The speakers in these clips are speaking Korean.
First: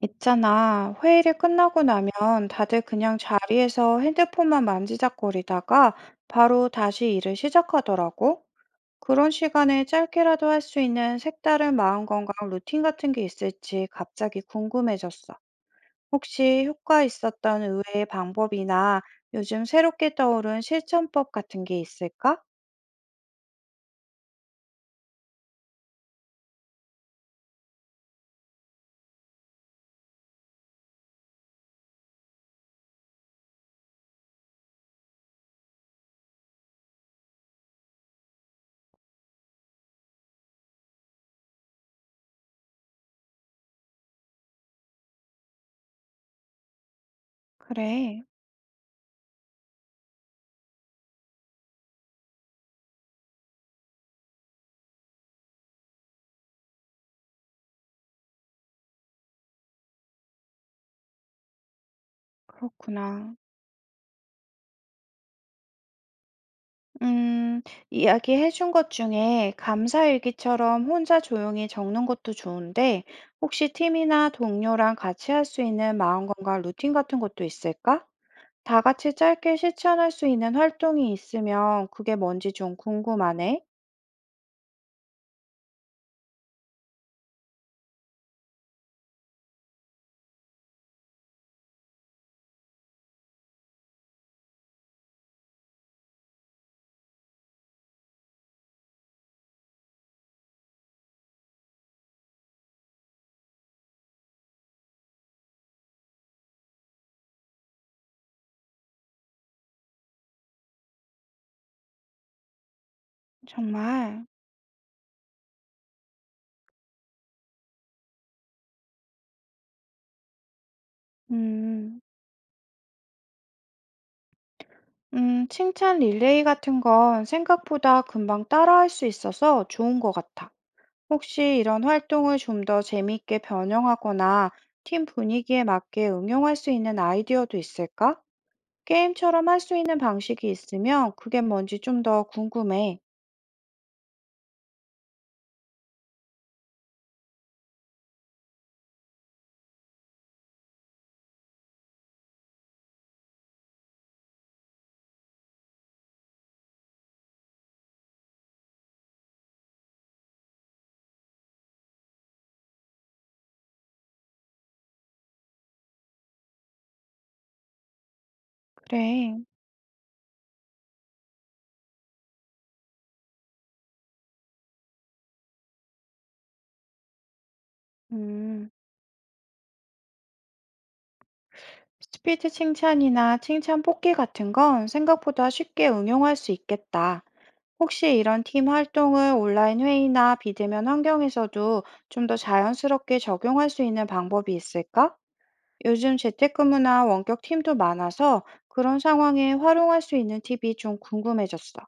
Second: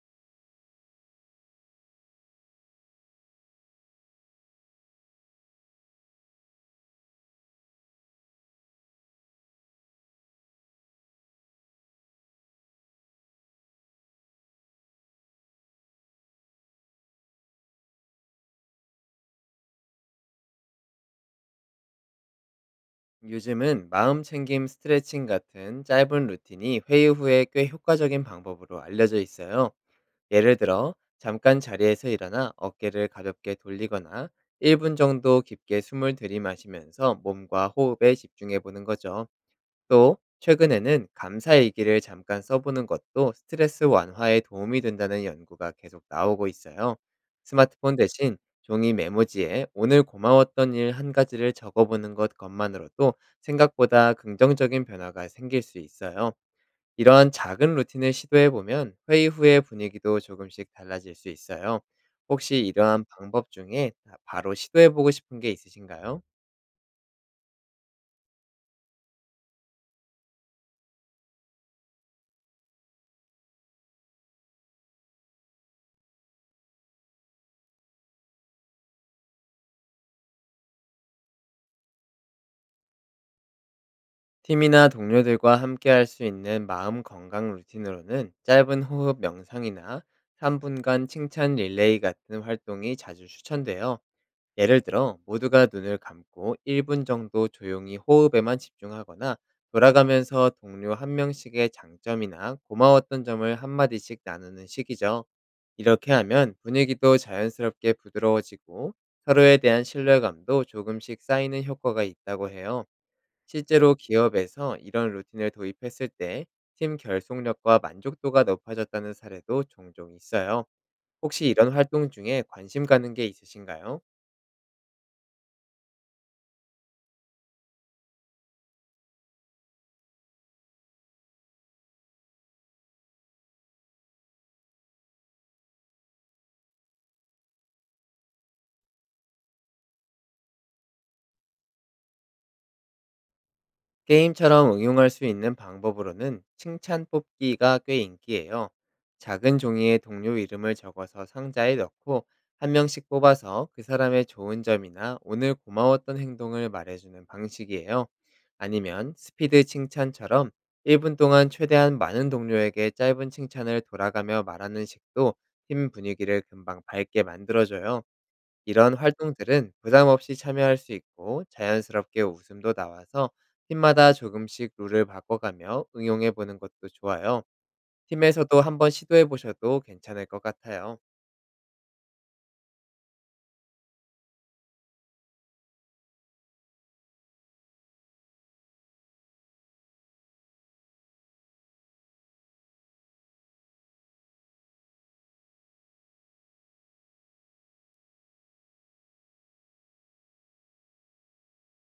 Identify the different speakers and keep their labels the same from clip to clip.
Speaker 1: 있잖아, 회의를 끝나고 나면 다들 그냥 자리에서 핸드폰만 만지작거리다가 바로 다시 일을 시작하더라고. 그런 시간에 짧게라도 할 수 있는 색다른 마음 건강 루틴 같은 게 있을지 갑자기 궁금해졌어. 혹시 효과 있었던 의외의 방법이나 요즘 새롭게 떠오른 실천법 같은 게 있을까?
Speaker 2: 요즘은 마음 챙김 스트레칭 같은 짧은 루틴이 회의 후에 꽤 효과적인 방법으로 알려져 있어요. 예를 들어, 잠깐 자리에서 일어나 어깨를 가볍게 돌리거나 1분 정도 깊게 숨을 들이마시면서 몸과 호흡에 집중해 보는 거죠. 또 최근에는 감사 일기를 잠깐 써보는 것도 스트레스 완화에 도움이 된다는 연구가 계속 나오고 있어요. 스마트폰
Speaker 1: 그래,
Speaker 2: 대신 종이 메모지에 오늘 고마웠던 일 한 가지를 적어보는 것 것만으로도 생각보다 긍정적인 변화가 생길 수 있어요. 이러한 작은 루틴을 시도해보면 회의 후의 분위기도 조금씩 달라질 수 있어요. 혹시 이러한
Speaker 1: 그렇구나.
Speaker 2: 방법 중에 아, 바로 시도해보고 싶은 게 있으신가요?
Speaker 1: 음, 이야기해 준 것 중에 감사일기처럼 혼자 조용히 적는 것도 좋은데, 혹시 팀이나 동료랑 같이 할 수 있는 마음건강 루틴 같은 것도 있을까? 다 같이 짧게 실천할 수 있는 활동이 있으면 그게 뭔지 좀 궁금하네.
Speaker 2: 팀이나 동료들과 함께 할 수 있는 마음 건강 루틴으로는 짧은 호흡 명상이나 3분간 칭찬 릴레이 같은 활동이 자주 추천돼요. 예를 들어, 모두가 눈을 감고 1분 정도 조용히 호흡에만 집중하거나 돌아가면서 동료 한 명씩의 장점이나 고마웠던 점을 한마디씩 나누는 식이죠. 이렇게 하면 분위기도 자연스럽게 부드러워지고 서로에 대한 신뢰감도 조금씩 쌓이는 효과가 있다고 해요. 실제로
Speaker 1: 정말.
Speaker 2: 기업에서 이런 루틴을 도입했을 때 팀 결속력과 만족도가 높아졌다는 사례도 종종 있어요. 혹시 이런
Speaker 1: 음,
Speaker 2: 활동 중에 관심 가는 게 있으신가요?
Speaker 1: 칭찬 릴레이 같은 건 생각보다 금방 따라할 수 있어서 좋은 것 같아. 혹시 이런 활동을 좀 더 재미있게 변형하거나 팀 분위기에 맞게 응용할 수 있는 아이디어도 있을까? 게임처럼 할 수 있는 방식이 있으면 그게 뭔지 좀 더 궁금해.
Speaker 2: 게임처럼 응용할 수 있는 방법으로는 칭찬 뽑기가 꽤 인기예요. 작은 종이에 동료 이름을 적어서 상자에 넣고 한 명씩 뽑아서 그 사람의 좋은 점이나 오늘 고마웠던 행동을 말해주는 방식이에요. 아니면 스피드 칭찬처럼 1분 동안 최대한 많은 동료에게 짧은 칭찬을 돌아가며 말하는 식도 팀 분위기를 금방 밝게 만들어줘요. 이런
Speaker 1: 그래.
Speaker 2: 활동들은 부담 없이 참여할 수 있고 자연스럽게 웃음도 나와서 팀마다 조금씩 룰을 바꿔가며 응용해 보는 것도 좋아요. 팀에서도
Speaker 1: 음,
Speaker 2: 한번 시도해 보셔도 괜찮을 것 같아요.
Speaker 1: 스피드 칭찬이나 칭찬 뽑기 같은 건 생각보다 쉽게 응용할 수 있겠다. 혹시 이런 팀 활동을 온라인 회의나 비대면 환경에서도 좀 더 자연스럽게 적용할 수 있는 방법이 있을까? 요즘 재택근무나 원격 팀도 많아서 그런 상황에 활용할 수 있는 팁이 좀 궁금해졌어.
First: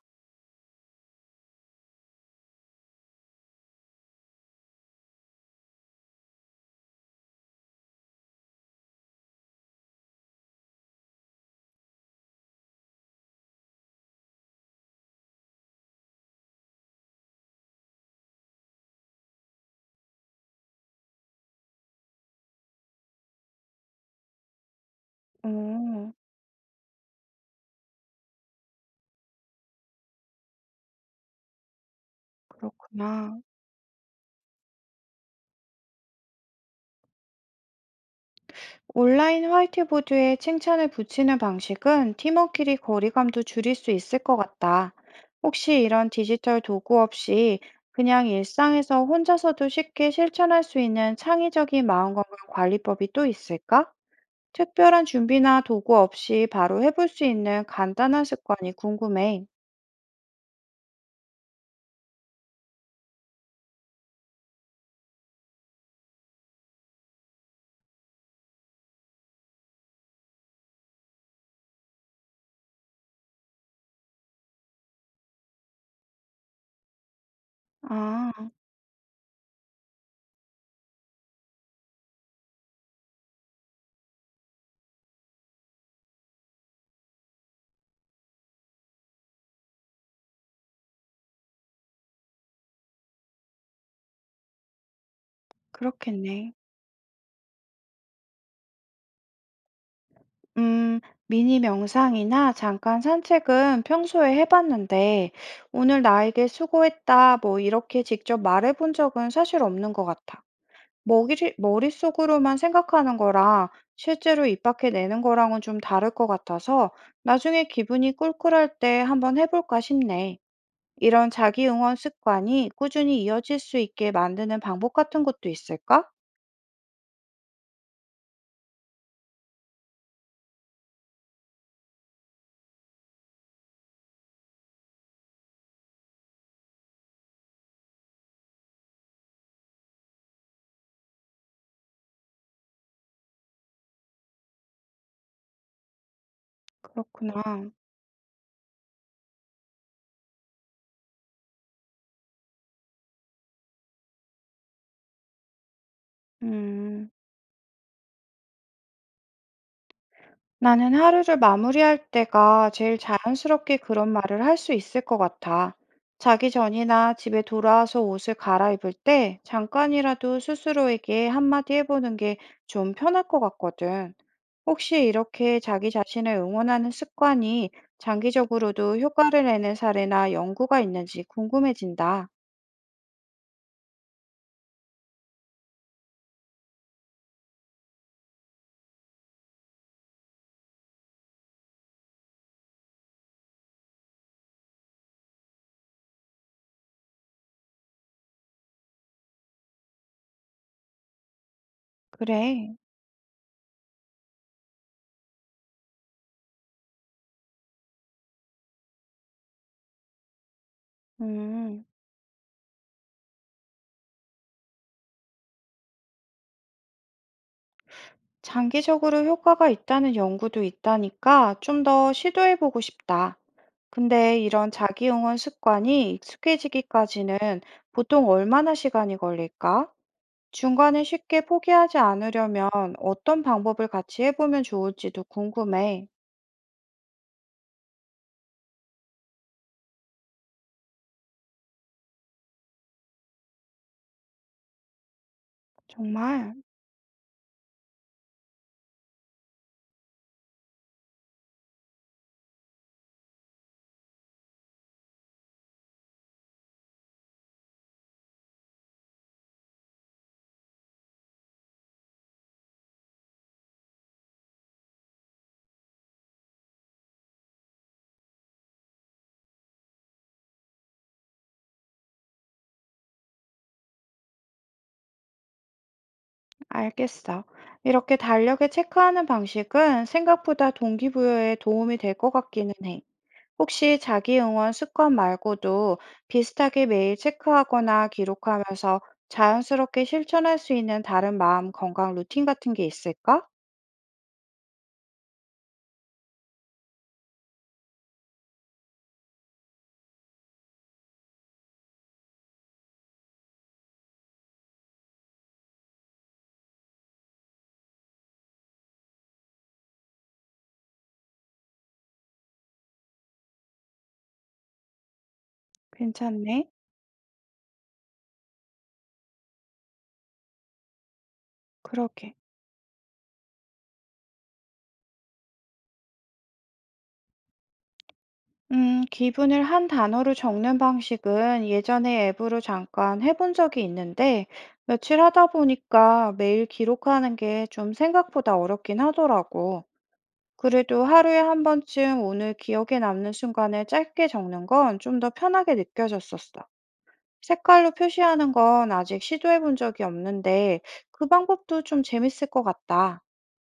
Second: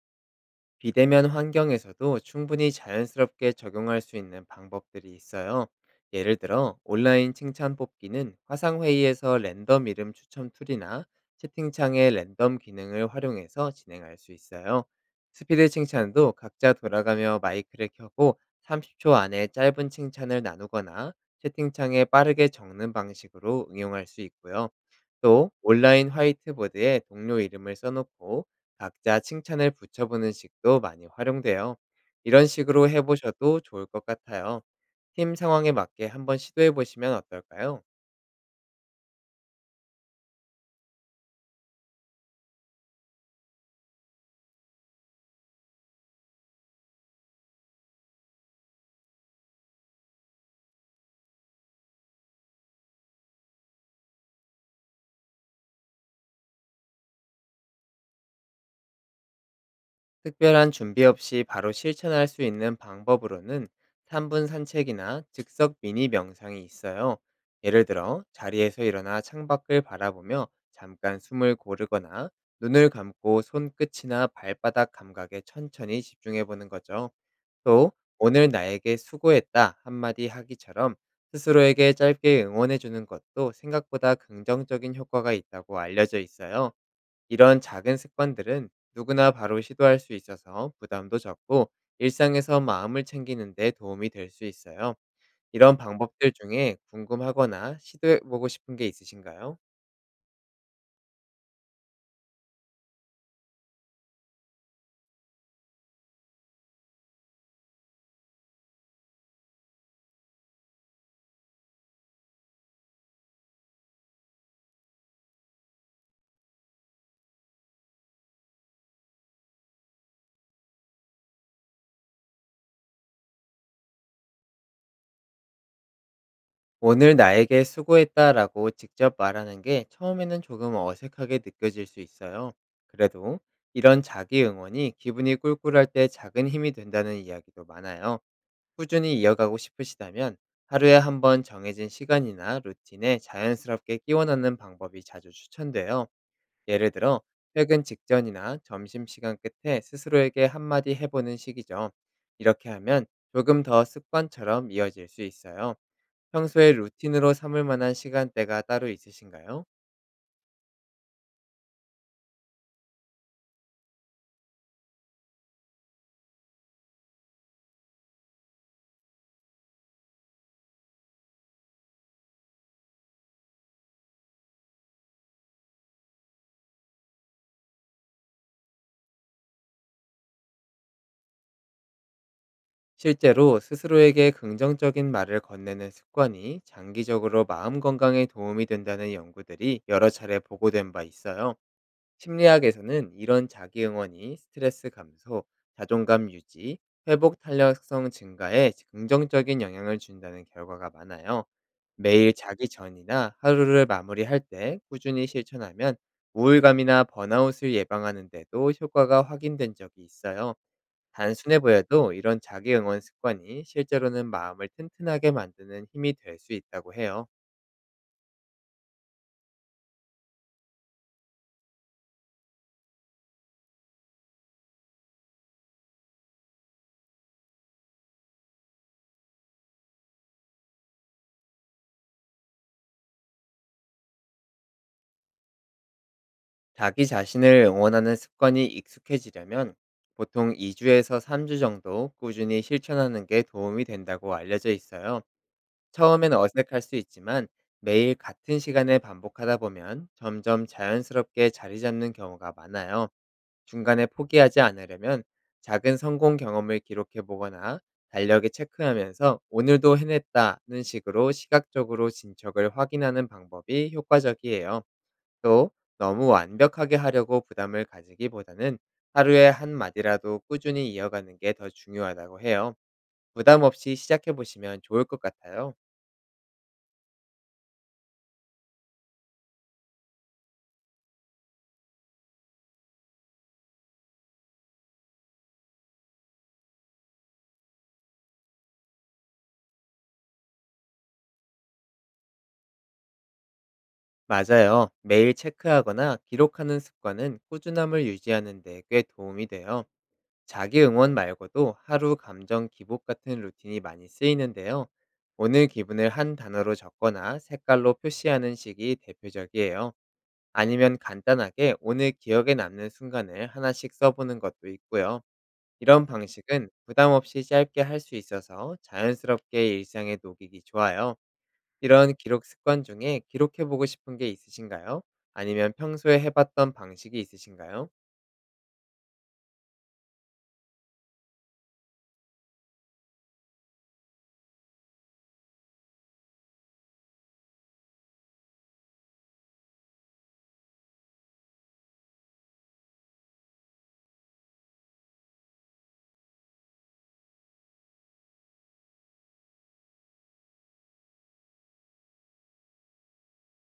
Speaker 2: 비대면 환경에서도 충분히 자연스럽게 적용할 수 있는 방법들이 있어요. 예를 들어, 온라인 칭찬 뽑기는 화상회의에서 랜덤 이름 추첨 툴이나 채팅창의 랜덤 기능을 활용해서 진행할 수 있어요. 스피드 칭찬도 각자 돌아가며 마이크를 켜고 30초 안에 짧은 칭찬을 나누거나 채팅창에 빠르게 적는 방식으로 응용할 수 있고요. 또 온라인
Speaker 1: 오,
Speaker 2: 화이트보드에 동료 이름을 써놓고 각자 칭찬을 붙여보는 식도 많이 활용돼요. 이런 식으로
Speaker 1: 그렇구나.
Speaker 2: 해보셔도 좋을 것 같아요. 팀 상황에 맞게 한번 시도해보시면 어떨까요?
Speaker 1: 온라인 화이트보드에 칭찬을 붙이는 방식은 팀원끼리 거리감도 줄일 수 있을 것 같다. 혹시 이런 디지털 도구 없이 그냥 일상에서 혼자서도 쉽게 실천할 수 있는 창의적인 마음건강 관리법이 또 있을까? 특별한 준비나 도구 없이 바로 해볼 수 있는 간단한 습관이 궁금해.
Speaker 2: 특별한 준비 없이 바로 실천할 수 있는 방법으로는 3분 산책이나 즉석 미니 명상이 있어요. 예를 들어 자리에서 일어나 창밖을 바라보며 잠깐 숨을 고르거나 눈을 감고 손끝이나 발바닥 감각에 천천히 집중해 보는 거죠. 또 "오늘
Speaker 1: 아.
Speaker 2: 나에게 수고했다. 한마디 하기"처럼 스스로에게 짧게 응원해 주는 것도 생각보다 긍정적인 효과가 있다고 알려져 있어요. 이런 작은 습관들은 누구나 바로 시도할 수 있어서 부담도 적고 일상에서 마음을 챙기는 데 도움이 될 수 있어요. 이런 방법들
Speaker 1: 그렇겠네.
Speaker 2: 중에 궁금하거나 시도해 보고 싶은 게 있으신가요?
Speaker 1: 음, 미니 명상이나 잠깐 산책은 평소에 해봤는데, 오늘 나에게 수고했다, 뭐 이렇게 직접 말해본 적은 사실 없는 것 같아. 머릿속으로만 생각하는 거랑 실제로 입 밖에 내는 거랑은 좀 다를 것 같아서 나중에 기분이 꿀꿀할 때 한번 해볼까 싶네. 이런 자기 응원 습관이 꾸준히 이어질 수 있게 만드는 방법 같은 것도 있을까?
Speaker 2: "오늘 나에게 수고했다."라고 직접 말하는 게 처음에는 조금 어색하게 느껴질 수 있어요. 그래도 이런 자기 응원이 기분이 꿀꿀할 때 작은 힘이 된다는 이야기도 많아요. 꾸준히 이어가고 싶으시다면 하루에 한번 정해진 시간이나 루틴에 자연스럽게 끼워 넣는 방법이 자주 추천돼요. 예를 들어
Speaker 1: 그렇구나.
Speaker 2: 퇴근 직전이나 점심시간 끝에 스스로에게 한 마디 해 보는 식이죠. 이렇게 하면 조금 더 습관처럼 이어질 수 있어요. 평소에
Speaker 1: 음.
Speaker 2: 루틴으로 삼을 만한 시간대가 따로 있으신가요?
Speaker 1: 나는 하루를 마무리할 때가 제일 자연스럽게 그런 말을 할 수 있을 것 같아. 자기 전이나 집에 돌아와서 옷을 갈아입을 때 잠깐이라도 스스로에게 한마디 해보는 게 좀 편할 것 같거든. 혹시 이렇게 자기 자신을 응원하는 습관이 장기적으로도 효과를 내는 사례나 연구가 있는지 궁금해진다.
Speaker 2: 실제로 스스로에게 긍정적인 말을 건네는 습관이 장기적으로 마음 건강에 도움이 된다는 연구들이 여러 차례 보고된 바 있어요. 심리학에서는 이런 자기 응원이 스트레스 감소, 자존감 유지, 회복 탄력성 증가에 긍정적인 영향을 준다는 결과가 많아요. 매일 자기
Speaker 1: 그래.
Speaker 2: 전이나 하루를 마무리할 때 꾸준히 실천하면 우울감이나 번아웃을 예방하는 데도 효과가 확인된 적이 있어요. 단순해
Speaker 1: 음,
Speaker 2: 보여도 이런 자기 응원 습관이 실제로는 마음을 튼튼하게 만드는 힘이 될 수 있다고 해요.
Speaker 1: 장기적으로 효과가 있다는 연구도 있다니까 좀 더 시도해보고 싶다. 근데 이런 자기 응원 습관이 익숙해지기까지는 보통 얼마나 시간이 걸릴까? 중간에 쉽게 포기하지 않으려면 어떤 방법을 같이 해보면 좋을지도 궁금해.
Speaker 2: 자기 자신을 응원하는 습관이 익숙해지려면 보통 2주에서 3주 정도 꾸준히 실천하는 게 도움이 된다고 알려져 있어요. 처음엔
Speaker 1: 정말?
Speaker 2: 어색할 수 있지만 매일 같은 시간에 반복하다 보면 점점 자연스럽게 자리 잡는 경우가 많아요. 중간에 포기하지 않으려면 작은 성공 경험을 기록해 보거나 달력에 체크하면서 오늘도 해냈다는 식으로 시각적으로 진척을 확인하는 방법이 효과적이에요. 또 너무 완벽하게 하려고 부담을 가지기보다는 하루에 한 마디라도 꾸준히 이어가는 게 더 중요하다고 해요. 부담 없이 시작해 보시면 좋을 것 같아요.
Speaker 1: 알겠어. 이렇게 달력에 체크하는 방식은 생각보다 동기부여에 도움이 될 것 같기는 해. 혹시 자기 응원 습관 말고도 비슷하게 매일 체크하거나 기록하면서 자연스럽게 실천할 수 있는 다른 마음 건강 루틴 같은 게 있을까?
Speaker 2: 맞아요. 매일 체크하거나 기록하는 습관은 꾸준함을 유지하는 데 꽤 도움이 돼요. 자기 응원 말고도 하루 감정 기복 같은 루틴이 많이 쓰이는데요. 오늘 기분을 한 단어로 적거나 색깔로 표시하는 식이 대표적이에요. 아니면 간단하게 오늘 기억에 남는 순간을 하나씩 써보는 것도 있고요. 이런 방식은
Speaker 1: 괜찮네.
Speaker 2: 부담 없이 짧게 할 수 있어서 자연스럽게 일상에 녹이기 좋아요. 이런
Speaker 1: 그러게.
Speaker 2: 기록 습관 중에 기록해보고 싶은 게 있으신가요? 아니면 평소에 해봤던 방식이 있으신가요?
Speaker 1: 기분을 한 단어로 적는 방식은 예전에 앱으로 잠깐 해본 적이 있는데, 며칠 하다 보니까 매일 기록하는 게 좀 생각보다 어렵긴 하더라고. 그래도 하루에 한 번쯤 오늘 기억에 남는 순간을 짧게 적는 건 좀 더 편하게 느껴졌었어. 색깔로 표시하는 건 아직 시도해 본 적이 없는데, 그 방법도 좀 재밌을 것 같다.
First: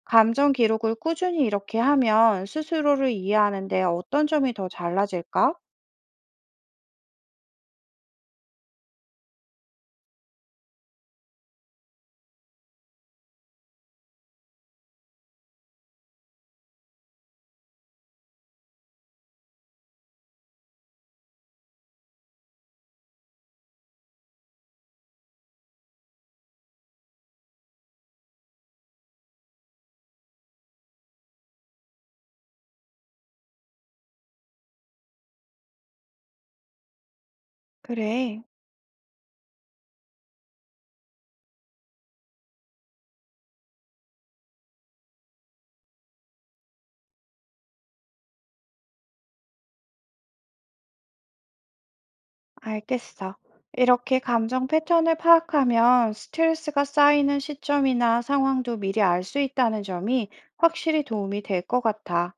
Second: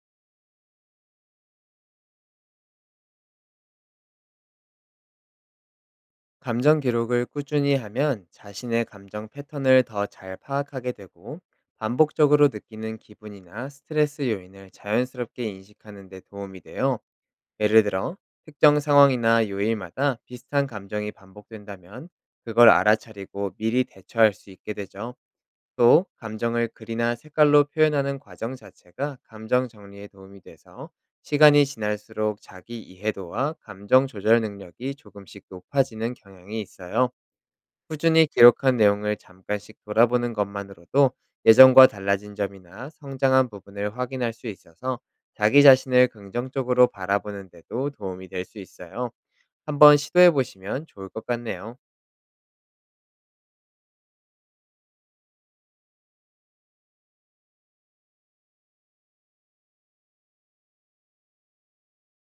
Speaker 1: 감정 기록을 꾸준히 이렇게 하면 스스로를 이해하는데 어떤 점이 더 달라질까?
Speaker 2: 감정 기록을 꾸준히 하면 자신의 감정 패턴을 더 잘 파악하게 되고 반복적으로 느끼는 기분이나 스트레스 요인을 자연스럽게 인식하는 데 도움이 돼요. 예를 들어, 특정 상황이나 요일마다 비슷한 감정이 반복된다면 그걸 알아차리고 미리 대처할 수 있게 되죠. 또 감정을 글이나 색깔로 표현하는 과정 자체가 감정 정리에 도움이 돼서 시간이 지날수록 자기 이해도와 감정 조절 능력이 조금씩 높아지는 경향이 있어요. 꾸준히
Speaker 1: 그래,
Speaker 2: 기록한 내용을 잠깐씩 돌아보는 것만으로도 예전과 달라진 점이나 성장한 부분을 확인할 수 있어서 자기 자신을 긍정적으로 바라보는 데도 도움이 될 수 있어요. 한번 시도해 보시면 좋을 것 같네요.
Speaker 1: 알겠어. 이렇게 감정 패턴을 파악하면 스트레스가 쌓이는 시점이나 상황도 미리 알 수 있다는 점이 확실히 도움이 될 것 같아.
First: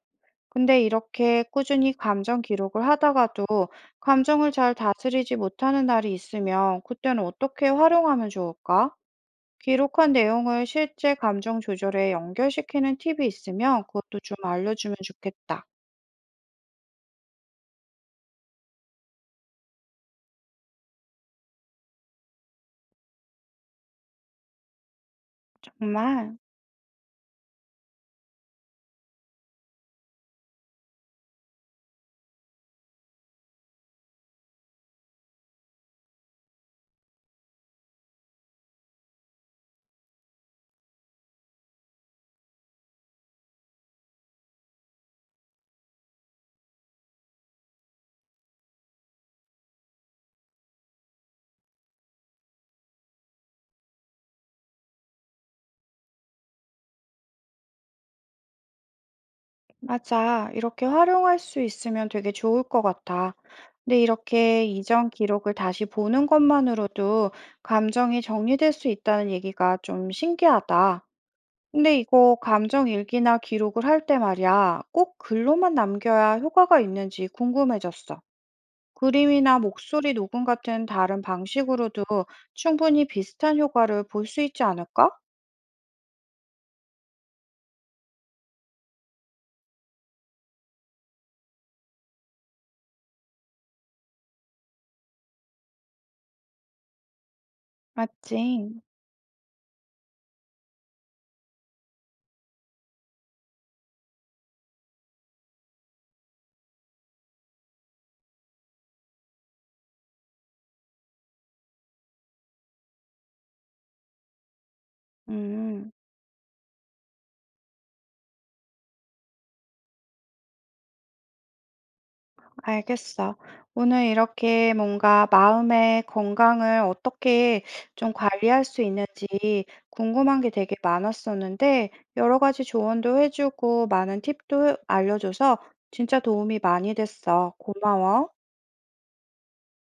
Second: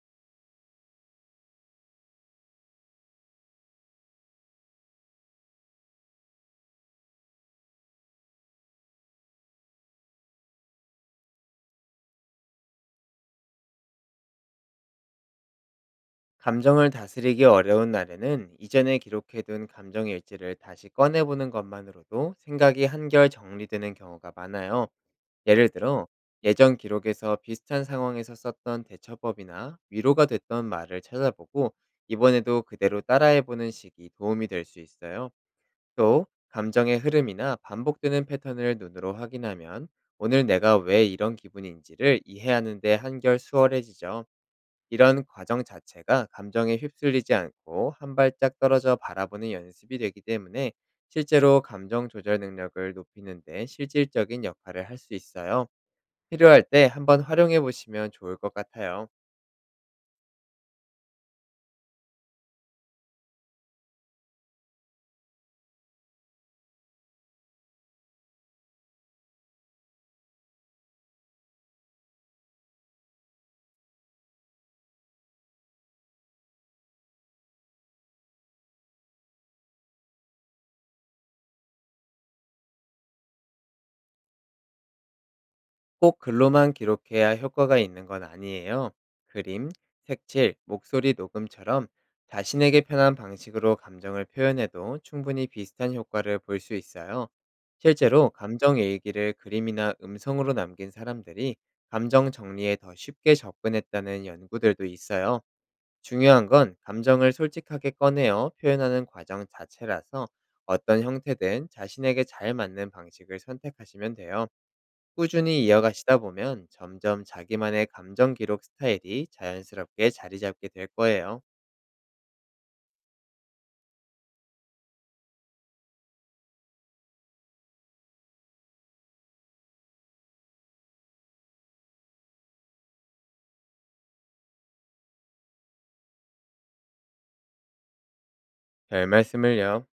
Speaker 1: 근데 이렇게 꾸준히 감정 기록을 하다가도 감정을 잘 다스리지 못하는 날이 있으면 그때는 어떻게 활용하면 좋을까? 기록한 내용을 실제 감정 조절에 연결시키는 팁이 있으면 그것도 좀 알려주면 좋겠다.
Speaker 2: 감정을 다스리기 어려운 날에는 이전에 기록해둔 감정 일지를 다시 꺼내보는 것만으로도 생각이 한결 정리되는 경우가 많아요. 예를 들어,
Speaker 1: 정말,
Speaker 2: 예전 기록에서 비슷한 상황에서 썼던 대처법이나 위로가 됐던 말을 찾아보고 이번에도 그대로 따라해보는 식이 도움이 될 수 있어요. 또, 감정의 흐름이나 반복되는 패턴을 눈으로 확인하면 오늘 내가 왜 이런 기분인지를 이해하는데 한결 수월해지죠. 이런 과정 자체가 감정에 휩쓸리지 않고 한 발짝 떨어져 바라보는 연습이 되기 때문에 실제로 감정 조절 능력을 높이는 데 실질적인 역할을 할 수 있어요. 필요할 때 한번 활용해 보시면 좋을 것 같아요.
Speaker 1: 맞아. 이렇게 활용할 수 있으면 되게 좋을 것 같아. 근데 이렇게 이전 기록을 다시 보는 것만으로도 감정이 정리될 수 있다는 얘기가 좀 신기하다. 근데 이거 감정 일기나 기록을 할 때 말이야, 꼭 글로만 남겨야 효과가 있는지 궁금해졌어. 그림이나 목소리 녹음 같은 다른 방식으로도 충분히 비슷한 효과를 볼 수 있지 않을까?
Speaker 2: 꼭 글로만 기록해야 효과가 있는 건 아니에요. 그림, 색칠, 목소리 녹음처럼 자신에게 편한 방식으로 감정을 표현해도 충분히 비슷한 효과를 볼 수 있어요. 실제로
Speaker 1: 맞지?
Speaker 2: 감정 일기를 그림이나 음성으로 남긴 사람들이 감정 정리에 더 쉽게 접근했다는 연구들도 있어요. 중요한 건 감정을 솔직하게 꺼내어 표현하는 과정 자체라서 어떤 형태든 자신에게 잘 맞는 방식을 선택하시면 돼요. 꾸준히
Speaker 1: 음,
Speaker 2: 이어가시다 보면 점점 자기만의 감정 기록 스타일이 자연스럽게 자리 잡게 될 거예요.
Speaker 1: 알겠어. 오늘 이렇게 뭔가 마음의 건강을 어떻게 좀 관리할 수 있는지 궁금한 게 되게 많았었는데, 여러 가지 조언도 해주고 많은 팁도 알려줘서 진짜 도움이 많이 됐어. 고마워.
Speaker 2: 별 말씀을요.